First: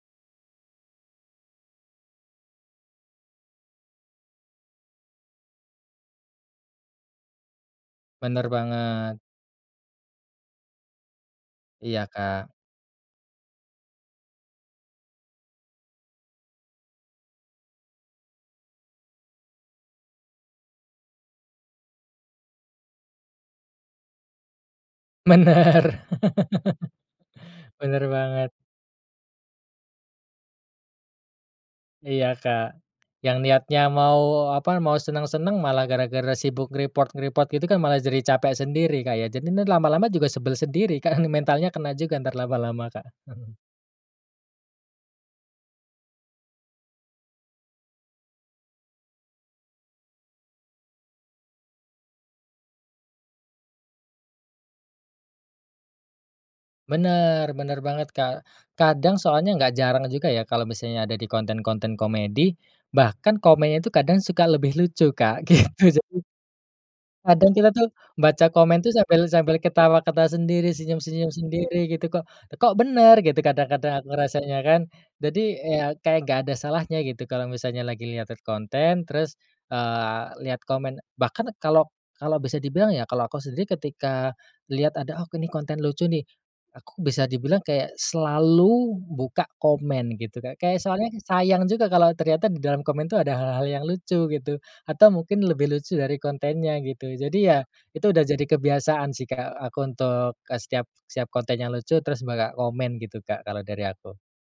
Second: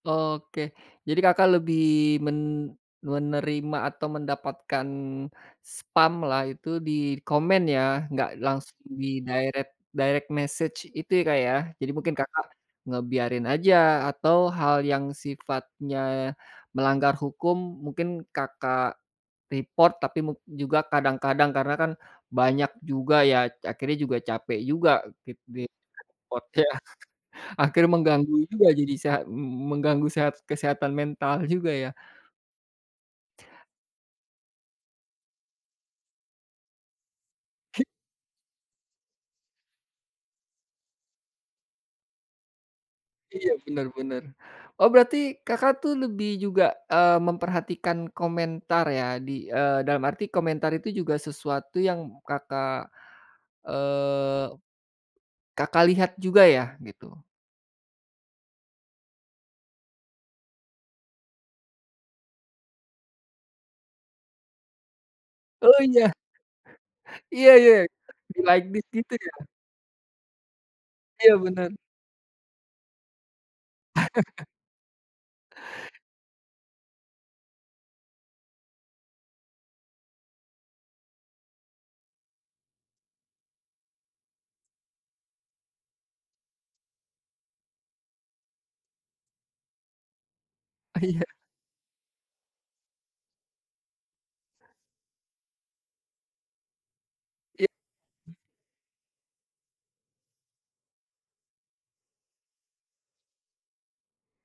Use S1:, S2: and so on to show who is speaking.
S1: Oke. Jadi Kakak, lebih men menerima atau mendapatkan spam lah itu di komen ya, enggak
S2: Bener
S1: langsung di
S2: banget.
S1: direct direct message itu ya Kak, ya. Jadi,
S2: Iya,
S1: mungkin Kakak,
S2: Kak.
S1: ngebiarin aja, atau hal yang sifatnya melanggar hukum mungkin Kakak, report tapi mung juga kadang-kadang, karena kan banyak juga ya, akhirnya juga capek juga kit
S2: Bener.
S1: di-report. Akhirnya
S2: Bener
S1: mengganggu
S2: banget.
S1: juga, jadi seha m m mengganggu sehat kesehatan mental, juga ya.
S2: Iya, Kak. Yang niatnya mau apa, mau senang-senang, malah gara-gara sibuk nge-report-nge-report gitu kan malah jadi capek sendiri Kak, ya. Jadi, nih lama-lama juga sebel sendiri, Kak, mentalnya kena juga, entar lama-lama, Kak.
S1: Iya, bener bener. Oh, berarti Kakak, tuh lebih juga, eee, memperhatikan komentar ya, di eee, dalam arti komentar itu juga sesuatu yang Kakak, eee, Kakak, lihat juga ya, gitu?
S2: Bener, bener banget Kak. Kadang soalnya enggak jarang juga ya, kalau misalnya ada di konten-konten komedi, bahkan komennya itu kadang suka lebih lucu Kak,
S1: Oh,
S2: gitu.
S1: iya.
S2: Jadi
S1: Iya
S2: Kadang kita
S1: iya,
S2: tuh, baca
S1: di-like di
S2: komen tuh
S1: gitu
S2: sambil
S1: ya.
S2: sambil ketawa-ketawa sendiri, senyum-senyum
S1: Iya, benar.
S2: sendiri gitu, kok kok bener gitu, kadang-kadang aku ngerasanya kan. Jadi, eee, ya kayak enggak ada salahnya gitu kalau misalnya lagi lihat-lihat konten, terus, eee, lihat komen bahkan kalau kalau bisa dibilang ya, kalau aku sendiri ketika lihat ada, "Oh ini konten lucu nih," aku bisa dibilang kayak, selalu buka komen gitu, Kak. Kayak, soalnya
S1: Iya.
S2: sayang juga kalau ternyata di dalam komen tuh ada hal-hal yang lucu, gitu. Atau mungkin lebih lucu dari kontennya, gitu. Jadi ya,
S1: Iya.
S2: itu udah jadi kebiasaan sih Kak, aku untuk eee, setiap setiap konten yang lucu terus buka komen gitu Kak, kalau dari aku.